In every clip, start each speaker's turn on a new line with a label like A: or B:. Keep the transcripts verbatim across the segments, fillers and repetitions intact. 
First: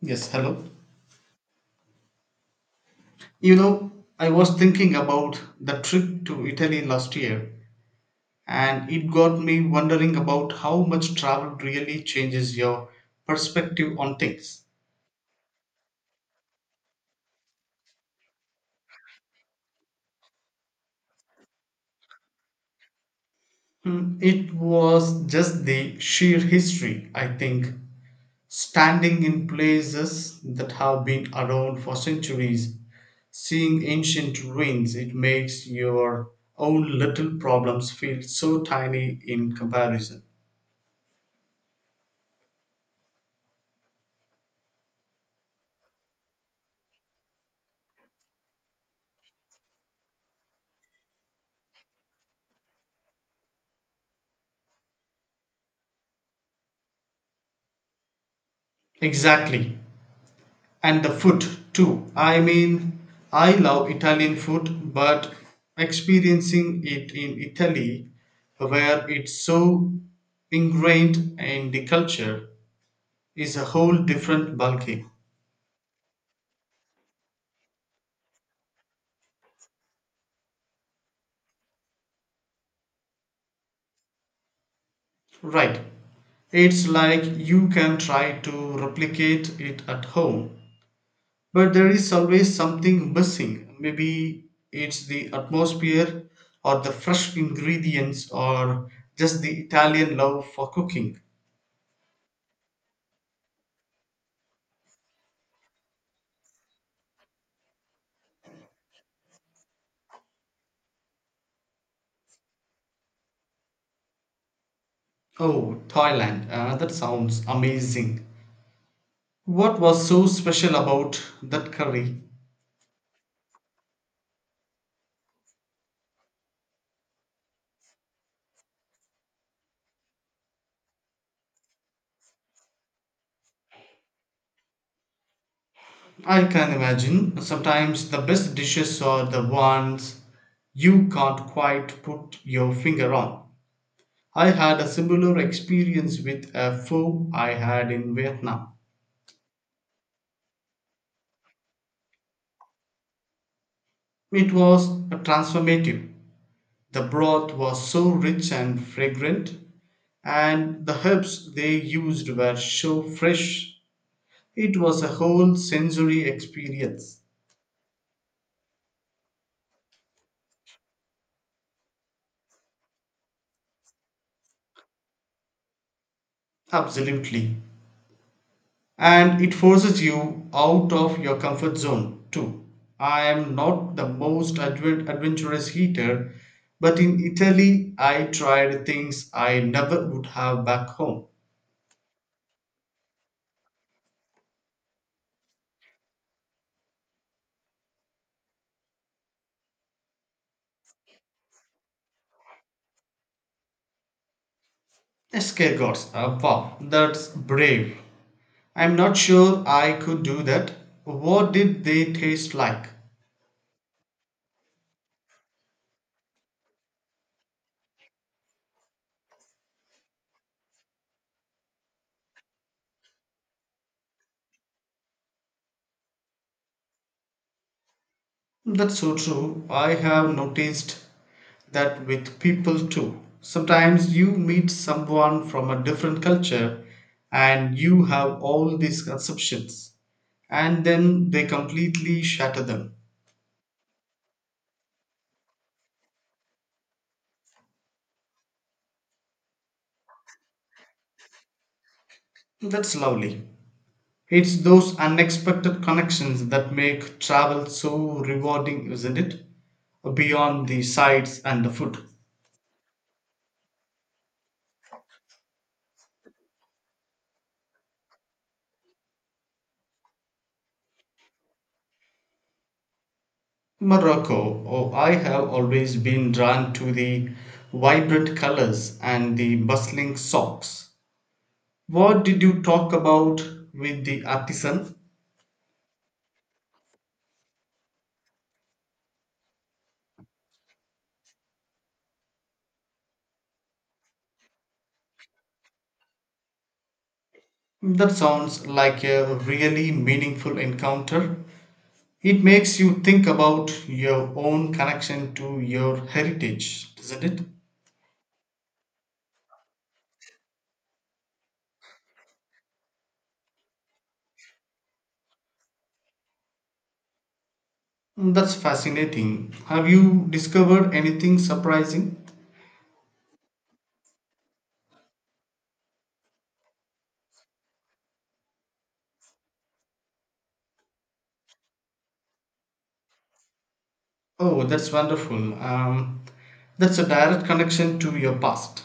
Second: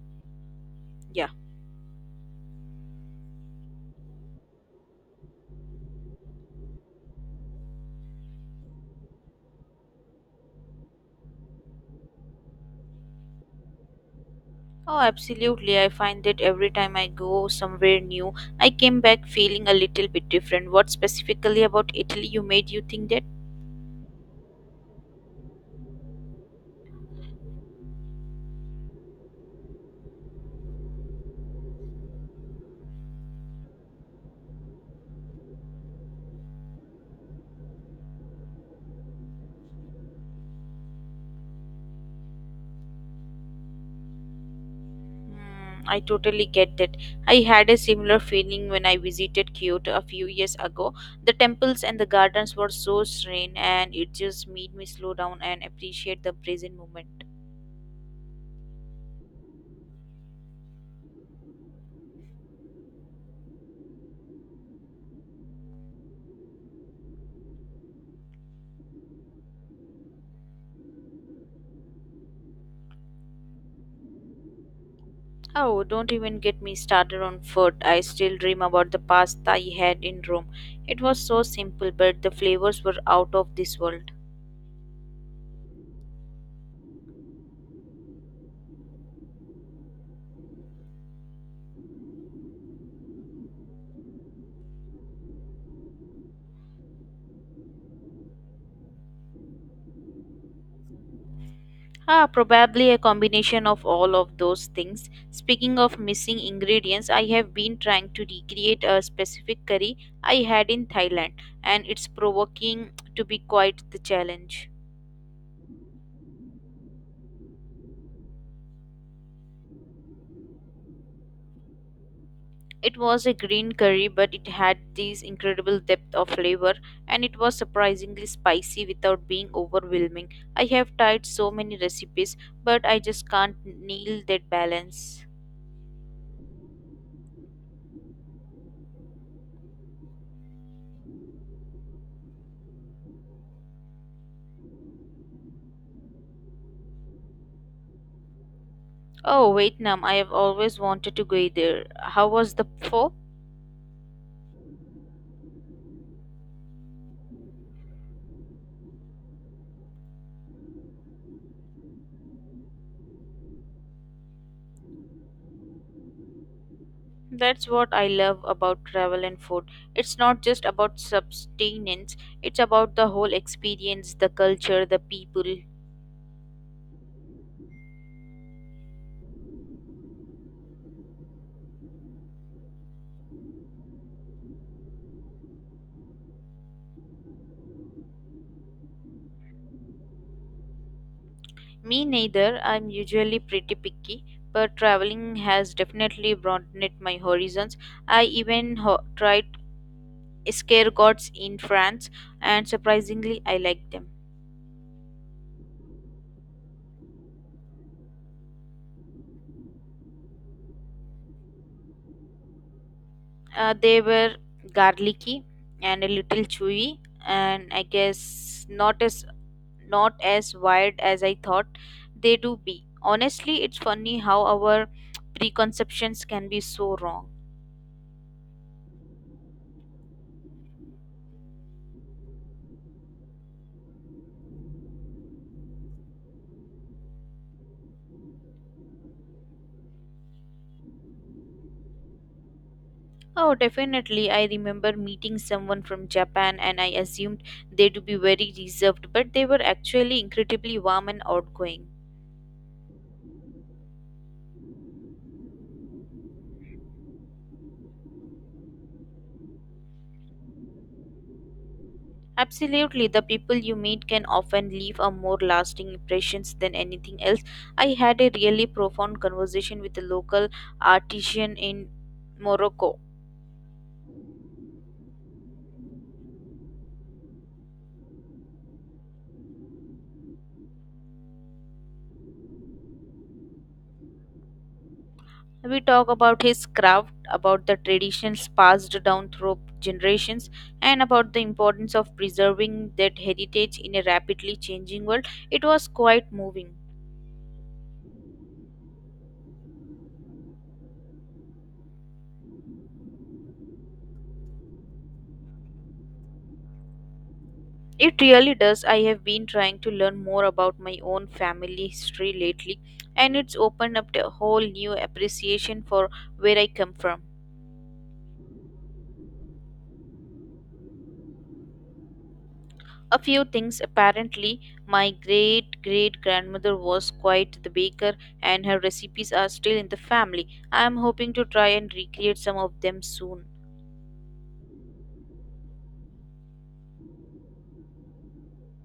A: Yes, hello.
B: Yeah.
A: You know, I was thinking about the trip to Italy last year, and it got me wondering about how much travel really changes your perspective on things.
B: Oh, absolutely. I find that every time I go somewhere new, I came back feeling a little bit different. What specifically about Italy you made you think that?
A: Hmm, It was just the sheer history, I think. Standing in places that have been around for centuries, seeing ancient ruins, it makes your own little problems feel so tiny in comparison.
B: Hmm, I totally get that. I had a similar feeling when I visited Kyoto a few years ago. The temples and the gardens were so serene, and it just made me slow down and appreciate the present moment.
A: Exactly. And the food too. I mean, I love Italian food, but experiencing it in Italy, where it's so ingrained in the culture, is a whole different ballgame.
B: Oh, don't even get me started on food. I still dream about the pasta I had in Rome. It was so simple, but the flavors were out of this world.
A: Right. It's like you can try to replicate it at home, but there is always something missing. Maybe it's the atmosphere, or the fresh ingredients, or just the Italian love for cooking.
B: Ah, probably a combination of all of those things. Speaking of missing ingredients, I have been trying to recreate a specific curry I had in Thailand, and it's provoking to be quite the challenge.
A: Oh, Thailand. Uh, that sounds amazing. What was so special about that curry?
B: It was a green curry, but it had this incredible depth of flavor, and it was surprisingly spicy without being overwhelming. I have tried so many recipes, but I just can't nail that balance.
A: I can imagine. Sometimes the best dishes are the ones you can't quite put your finger on. I had a similar experience with a pho I had in Vietnam.
B: Oh, Vietnam, I have always wanted to go there. How was the pho?
A: It was transformative. The broth was so rich and fragrant, and the herbs they used were so fresh. It was a whole sensory experience.
B: That's what I love about travel and food. It's not just about sustenance. It's about the whole experience, the culture, the people.
A: Absolutely. And it forces you out of your comfort zone, too. I am not the most advent- adventurous eater, but in Italy I tried things I never would have back home.
B: Me neither, I'm usually pretty picky, but traveling has definitely broadened my horizons. I even ho- tried escargots in France, and surprisingly, I liked them.
A: Escargots, uh, wow, that's brave. I'm not sure I could do that. What did they taste like?
B: Uh, they were garlicky and a little chewy, and I guess not as not as wired as I thought they do be. Honestly, it's funny how our preconceptions can be so wrong.
A: That's so true. I have noticed that with people too. Sometimes you meet someone from a different culture and you have all these conceptions, and then they completely shatter them.
B: Oh, definitely. I remember meeting someone from Japan and I assumed they to be very reserved, but they were actually incredibly warm and outgoing.
A: That's lovely. It's those unexpected connections that make travel so rewarding, isn't it? Beyond the sights and the food.
B: Absolutely, the people you meet can often leave a more lasting impressions than anything else. I had a really profound conversation with a local artisan in Morocco.
A: Morocco. Oh, I have always been drawn to the vibrant colors and the bustling shops. What did you talk about with the artisan?
B: We talk about his craft, about the traditions passed down through generations, and about the importance of preserving that heritage in a rapidly changing world. It was quite moving.
A: That sounds like a really meaningful encounter. It makes you think about your own connection to your heritage, doesn't it?
B: It really does. I have been trying to learn more about my own family history lately, and it's opened up a whole new appreciation for where I come from.
A: That's fascinating. Have you discovered anything surprising?
B: A few things apparently, my great great grandmother was quite the baker, and her recipes are still in the family. I am hoping to try and recreate some of them soon.
A: Oh, that's wonderful. Um, that's a direct connection to your past.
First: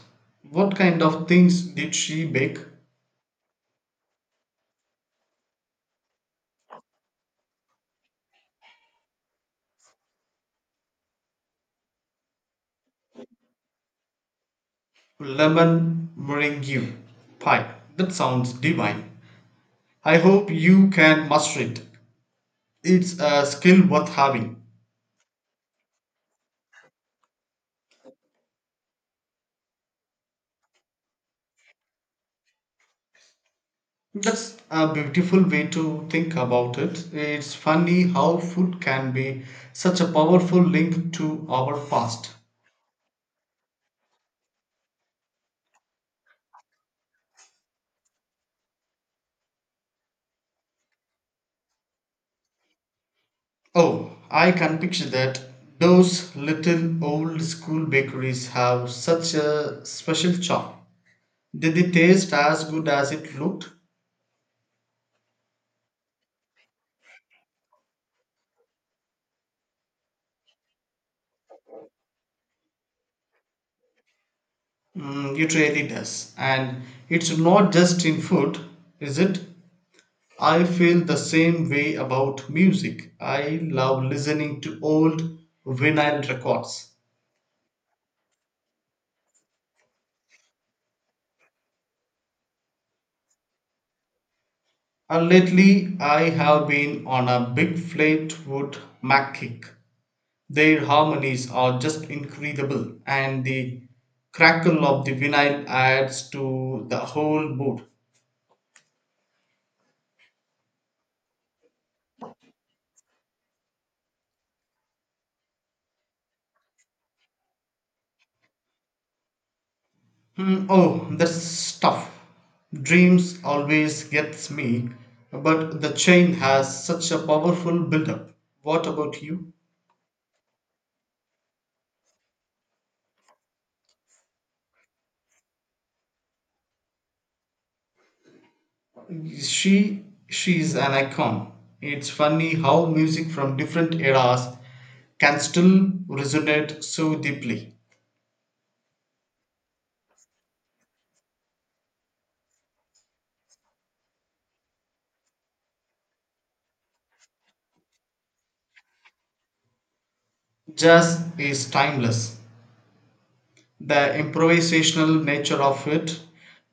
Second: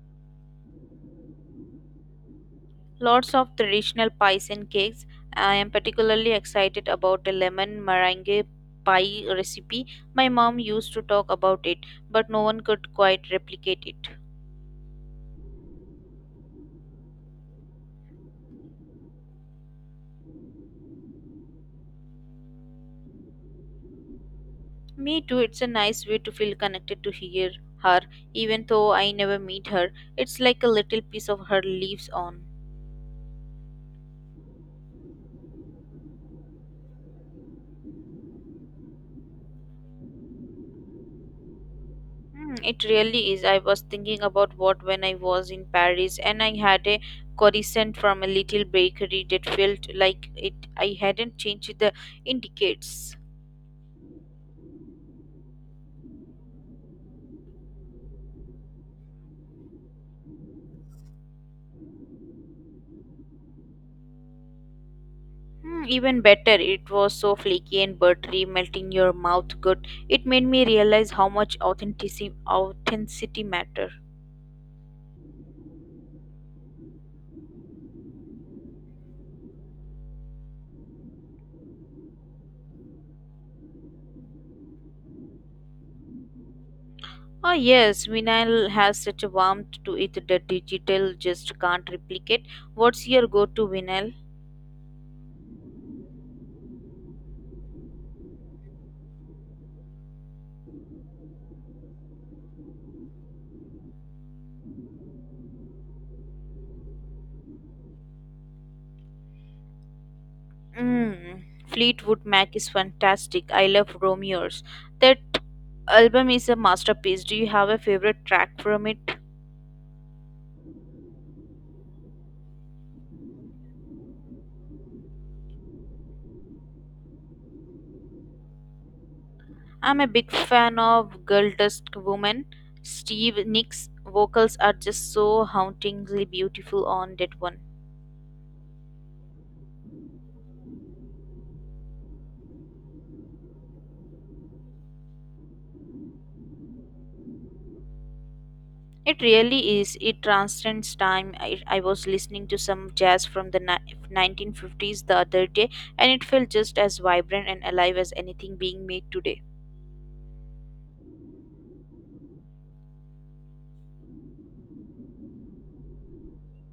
A: What kind of things did she bake?
B: Lots of traditional pies and cakes. I am particularly excited about a lemon meringue pie recipe. My mom used to talk about it, but no one could quite replicate it.
A: Lemon meringue pie. That sounds divine. I hope you can master it. It's a skill worth having.
B: Me too, it's a nice way to feel connected to hear her, even though I never meet her. It's like a little piece of her lives on.
A: That's a beautiful way to think about it. It's funny how food can be such a powerful link to our past.
B: Hmm, it really is. I was thinking about what when I was in Paris and I had a croissant from a little bakery that felt like it I hadn't changed the indicates.
A: Oh, I can picture that. Those little old school bakeries have such a special charm. Did it taste as good as it looked?
B: Hmm, even better, it was so flaky and buttery, melting your mouth good. It made me realize how much authenticity authenticity matter.
A: Mm, it really does. And it's not just in food, is it? I feel the same way about music. I love listening to old vinyl records.
B: Ah yes, vinyl has such a warmth to it that digital just can't replicate. What's your go-to vinyl?
A: And lately, I have been on a big Fleetwood Mac kick. Their harmonies are just incredible, and the crackle of the vinyl adds to the whole mood.
B: Mm, Fleetwood Mac is fantastic. I love Romeo's. That album is a masterpiece. Do you have a favorite track from it?
A: Hmm, oh, that's tough. Dreams always gets me, but the chain has such a powerful build-up. What about you?
B: I'm a big fan of Girl Dust Woman. Steve Nick's vocals are just so hauntingly beautiful on that one.
A: She she's an icon. It's funny how music from different eras can still resonate so deeply.
B: It really is. It transcends time. I, I was listening to some jazz from the ni- nineteen fifties the other day, and it felt just as vibrant and alive as anything being made today.
A: Jazz is timeless. The improvisational nature of it,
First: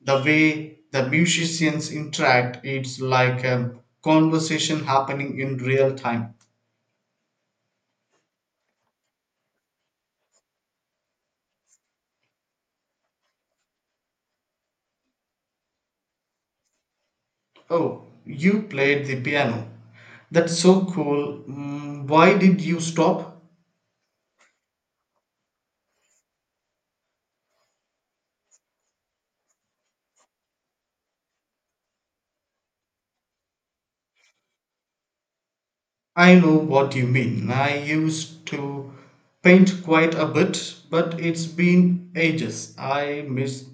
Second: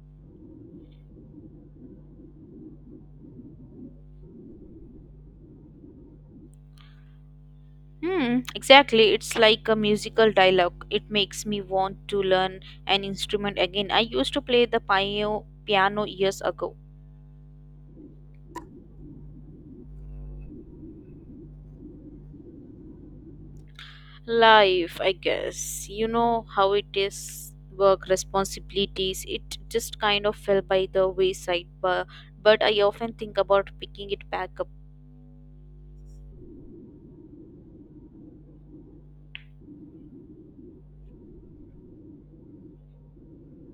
A: the way the musicians interact, it's like a conversation happening in real time.
B: Hmm, exactly. It's like a musical dialogue. It makes me want to learn an instrument again. I used to play the piano piano years ago.
A: Oh, you played the piano. That's so cool. Mm, why did you stop?
B: Life, I guess. You know how it is. Work responsibilities. It just kind of fell by the wayside. But but I often think about picking it back up.
A: I know what you mean. I used to paint quite a bit, but it's been ages. I miss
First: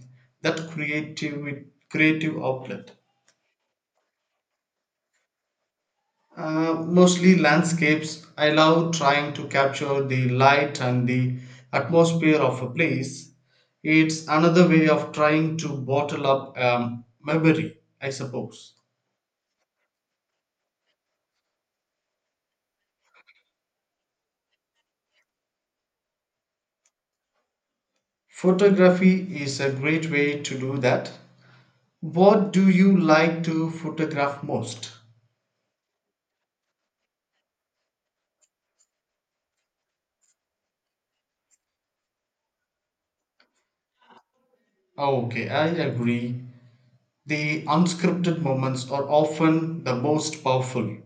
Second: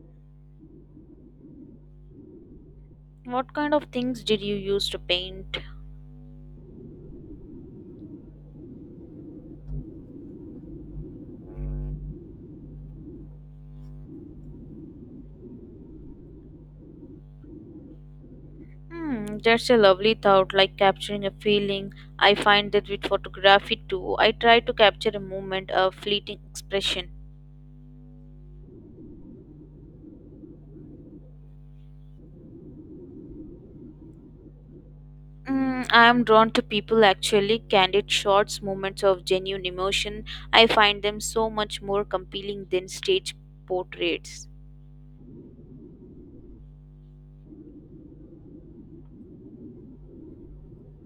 A: that creative creative outlet.
B: What kind of things did you use to paint?
A: Uh, mostly landscapes. I love trying to capture the light and the atmosphere of a place. It's another way of trying to bottle up um, memory, I suppose.
B: Hmm, that's a lovely thought, like capturing a feeling. I find that with photography too. I try to capture a moment, a fleeting expression.
A: Photography is a great way to do that. What do you like to photograph most?
B: Mm, I am drawn to people actually, candid shots, moments of genuine emotion. I find them so much more compelling than stage portraits.
A: Oh, okay, I agree. The unscripted moments are often the most powerful.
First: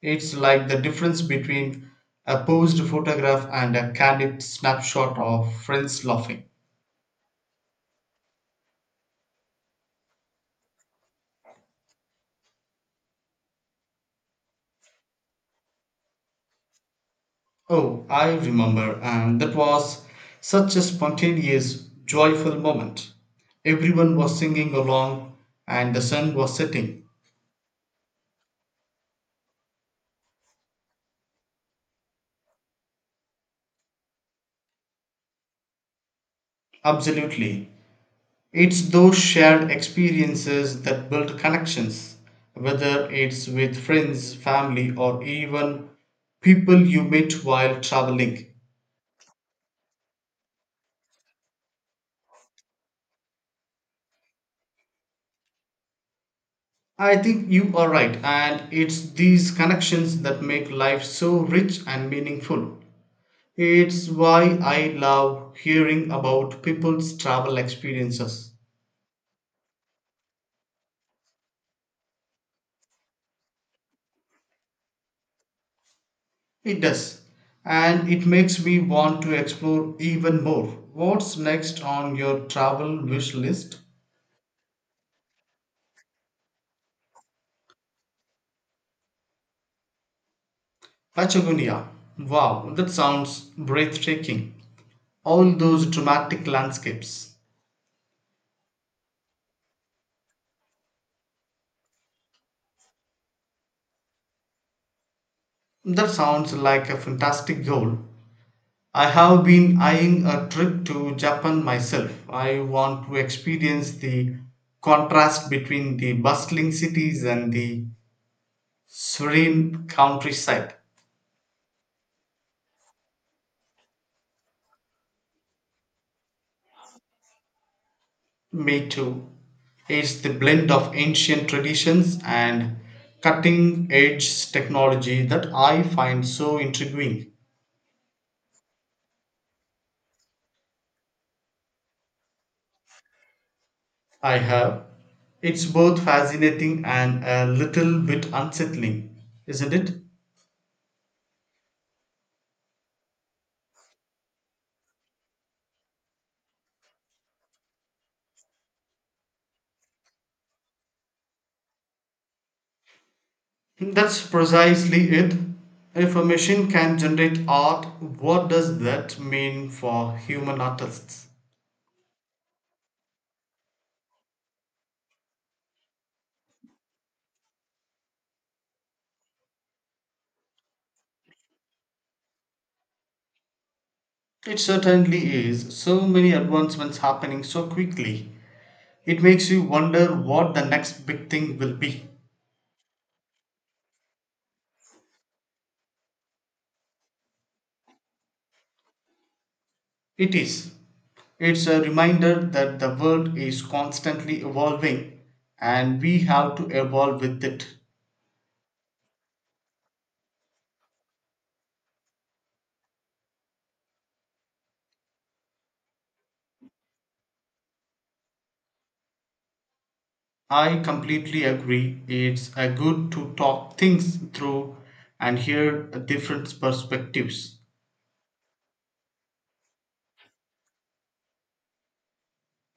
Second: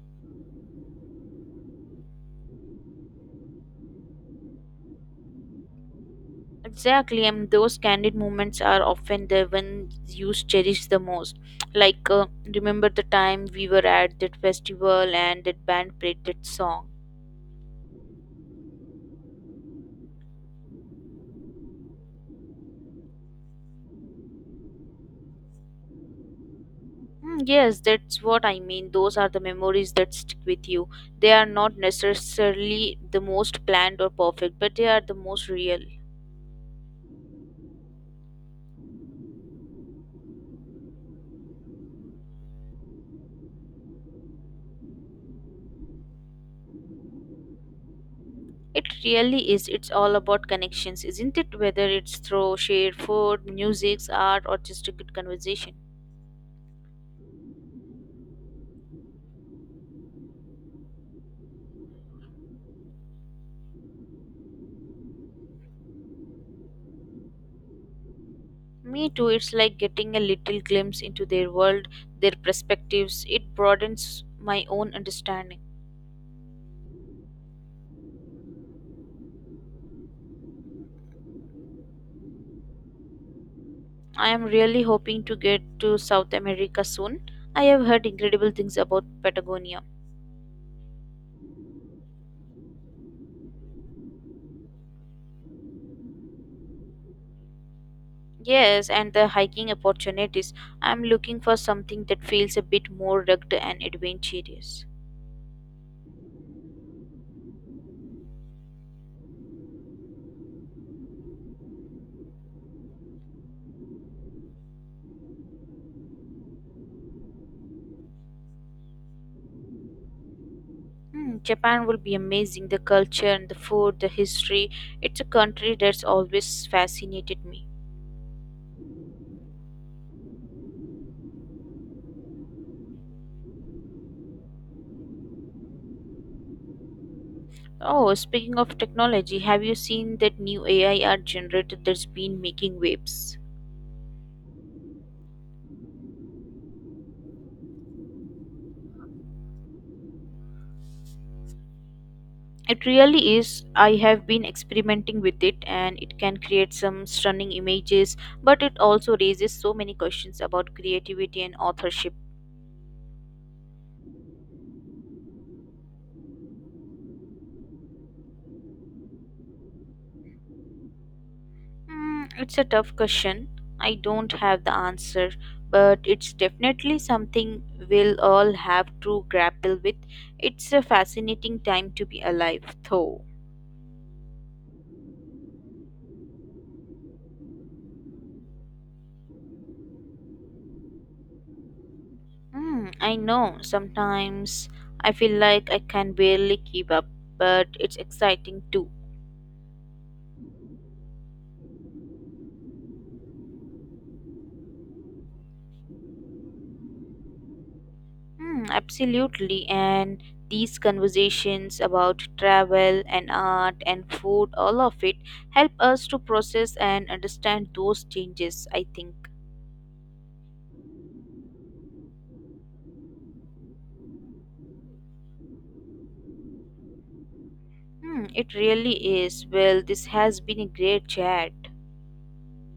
A: It's like the difference between a posed photograph and a candid snapshot of friends laughing.
B: Exactly, and those candid moments are often the ones you cherish the most. Like, uh, remember the time we were at that festival and that band played that song.
A: Oh, I remember, and that was such a spontaneous, joyful moment. Everyone was singing along, and the sun was setting.
B: Mm, yes, that's what I mean. Those are the memories that stick with you. They are not necessarily the most planned or perfect, but they are the most real.
A: Absolutely. It's those shared experiences that build connections, whether it's with friends, family, or even people you meet while traveling.
B: It really is. It's all about connections, isn't it? Whether it's through shared food, music, art, or just a good conversation.
A: I think you are right, and it's these connections that make life so rich and meaningful. It's why I love hearing about people's travel experiences.
B: Me too. It's like getting a little glimpse into their world, their perspectives. It broadens my own understanding.
A: It does, and it makes me want to explore even more. What's next on your travel wish list?
B: I am really hoping to get to South America soon. I have heard incredible things about Patagonia.
A: Patagonia. Wow, that sounds breathtaking. All those dramatic landscapes.
B: Yes, and the hiking opportunities. I'm looking for something that feels a bit more rugged and adventurous.
A: That sounds like a fantastic goal. I have been eyeing a trip to Japan myself. I want to experience the contrast between the bustling cities and the serene countryside.
B: Hmm, Japan will be amazing. The culture and the food, the history. It's a country that's always fascinated me.
A: Me too. It's the blend of ancient traditions and cutting edge technology that I find so intriguing.
B: Oh, speaking of technology, have you seen that new A I art generator that's been making waves?
A: I have. It's both fascinating and a little bit unsettling, isn't it?
B: It really is. I have been experimenting with it and it can create some stunning images, but it also raises so many questions about creativity and authorship.
A: That's precisely it. If a machine can generate art, what does that mean for human artists?
B: Mm, it's a tough question. I don't have the answer, but it's definitely something we'll all have to grapple with. It's a fascinating time to be alive, though.
A: It certainly is. So many advancements happening so quickly. It makes you wonder what the next big thing will be.
B: Mm, I know sometimes I feel like I can barely keep up, but it's exciting too.
A: It is. It's a reminder that the world is constantly evolving and we have to evolve with it.
B: Mm, absolutely, and these conversations about travel and art and food, all of it, help us to process and understand those changes, I think.
A: I completely agree. It's a good to talk things through and hear different perspectives.
B: Hmm, it really is. Well, this has been a great chat.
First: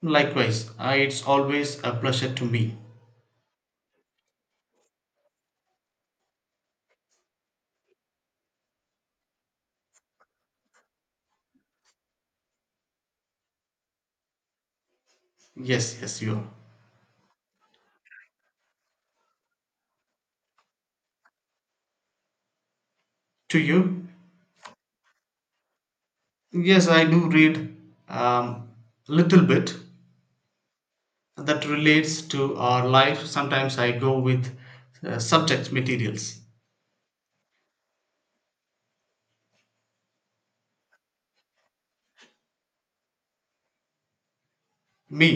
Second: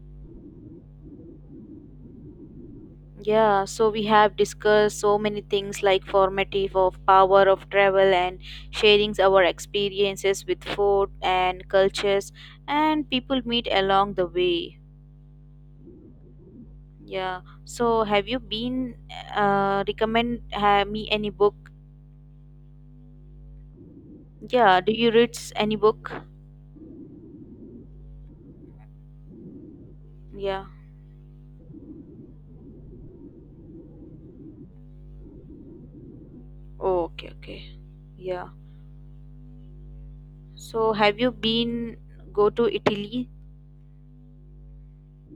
A: Likewise, I, it's always a pleasure to me.
B: Yeah, so we have discussed so many things like formative of power of travel and sharing our experiences with food and cultures and people meet along the way.
A: Yes, yes, you.
B: Yeah. So have you been uh, recommend uh, me any book?
A: To you?
B: Yeah. Do you read s- any book?
A: Yes, I do read um, little bit
B: Yeah.
A: that relates to our life. Sometimes I go with uh, subject materials.
B: Oh, okay. Okay. Yeah. So have you been go to Italy?
A: Me?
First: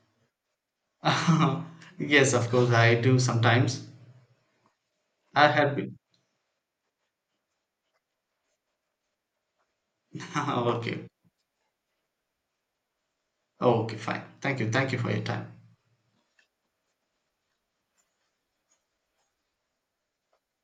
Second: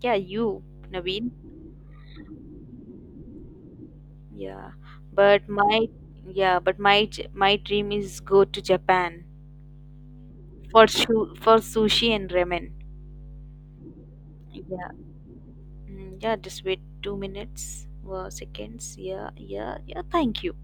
B: Yeah. You, Naveen.
A: Yes, of course, I do sometimes.
B: Yeah,
A: I
B: but
A: had
B: my
A: been.
B: yeah, but my j- my dream is go to Japan for
A: Okay.
B: shu for sushi and ramen.
A: Okay, fine. Thank you.
B: Yeah,
A: Thank you for your time.
B: mm, yeah. Just wait two minutes, uh, seconds. Yeah, yeah, yeah. Thank you.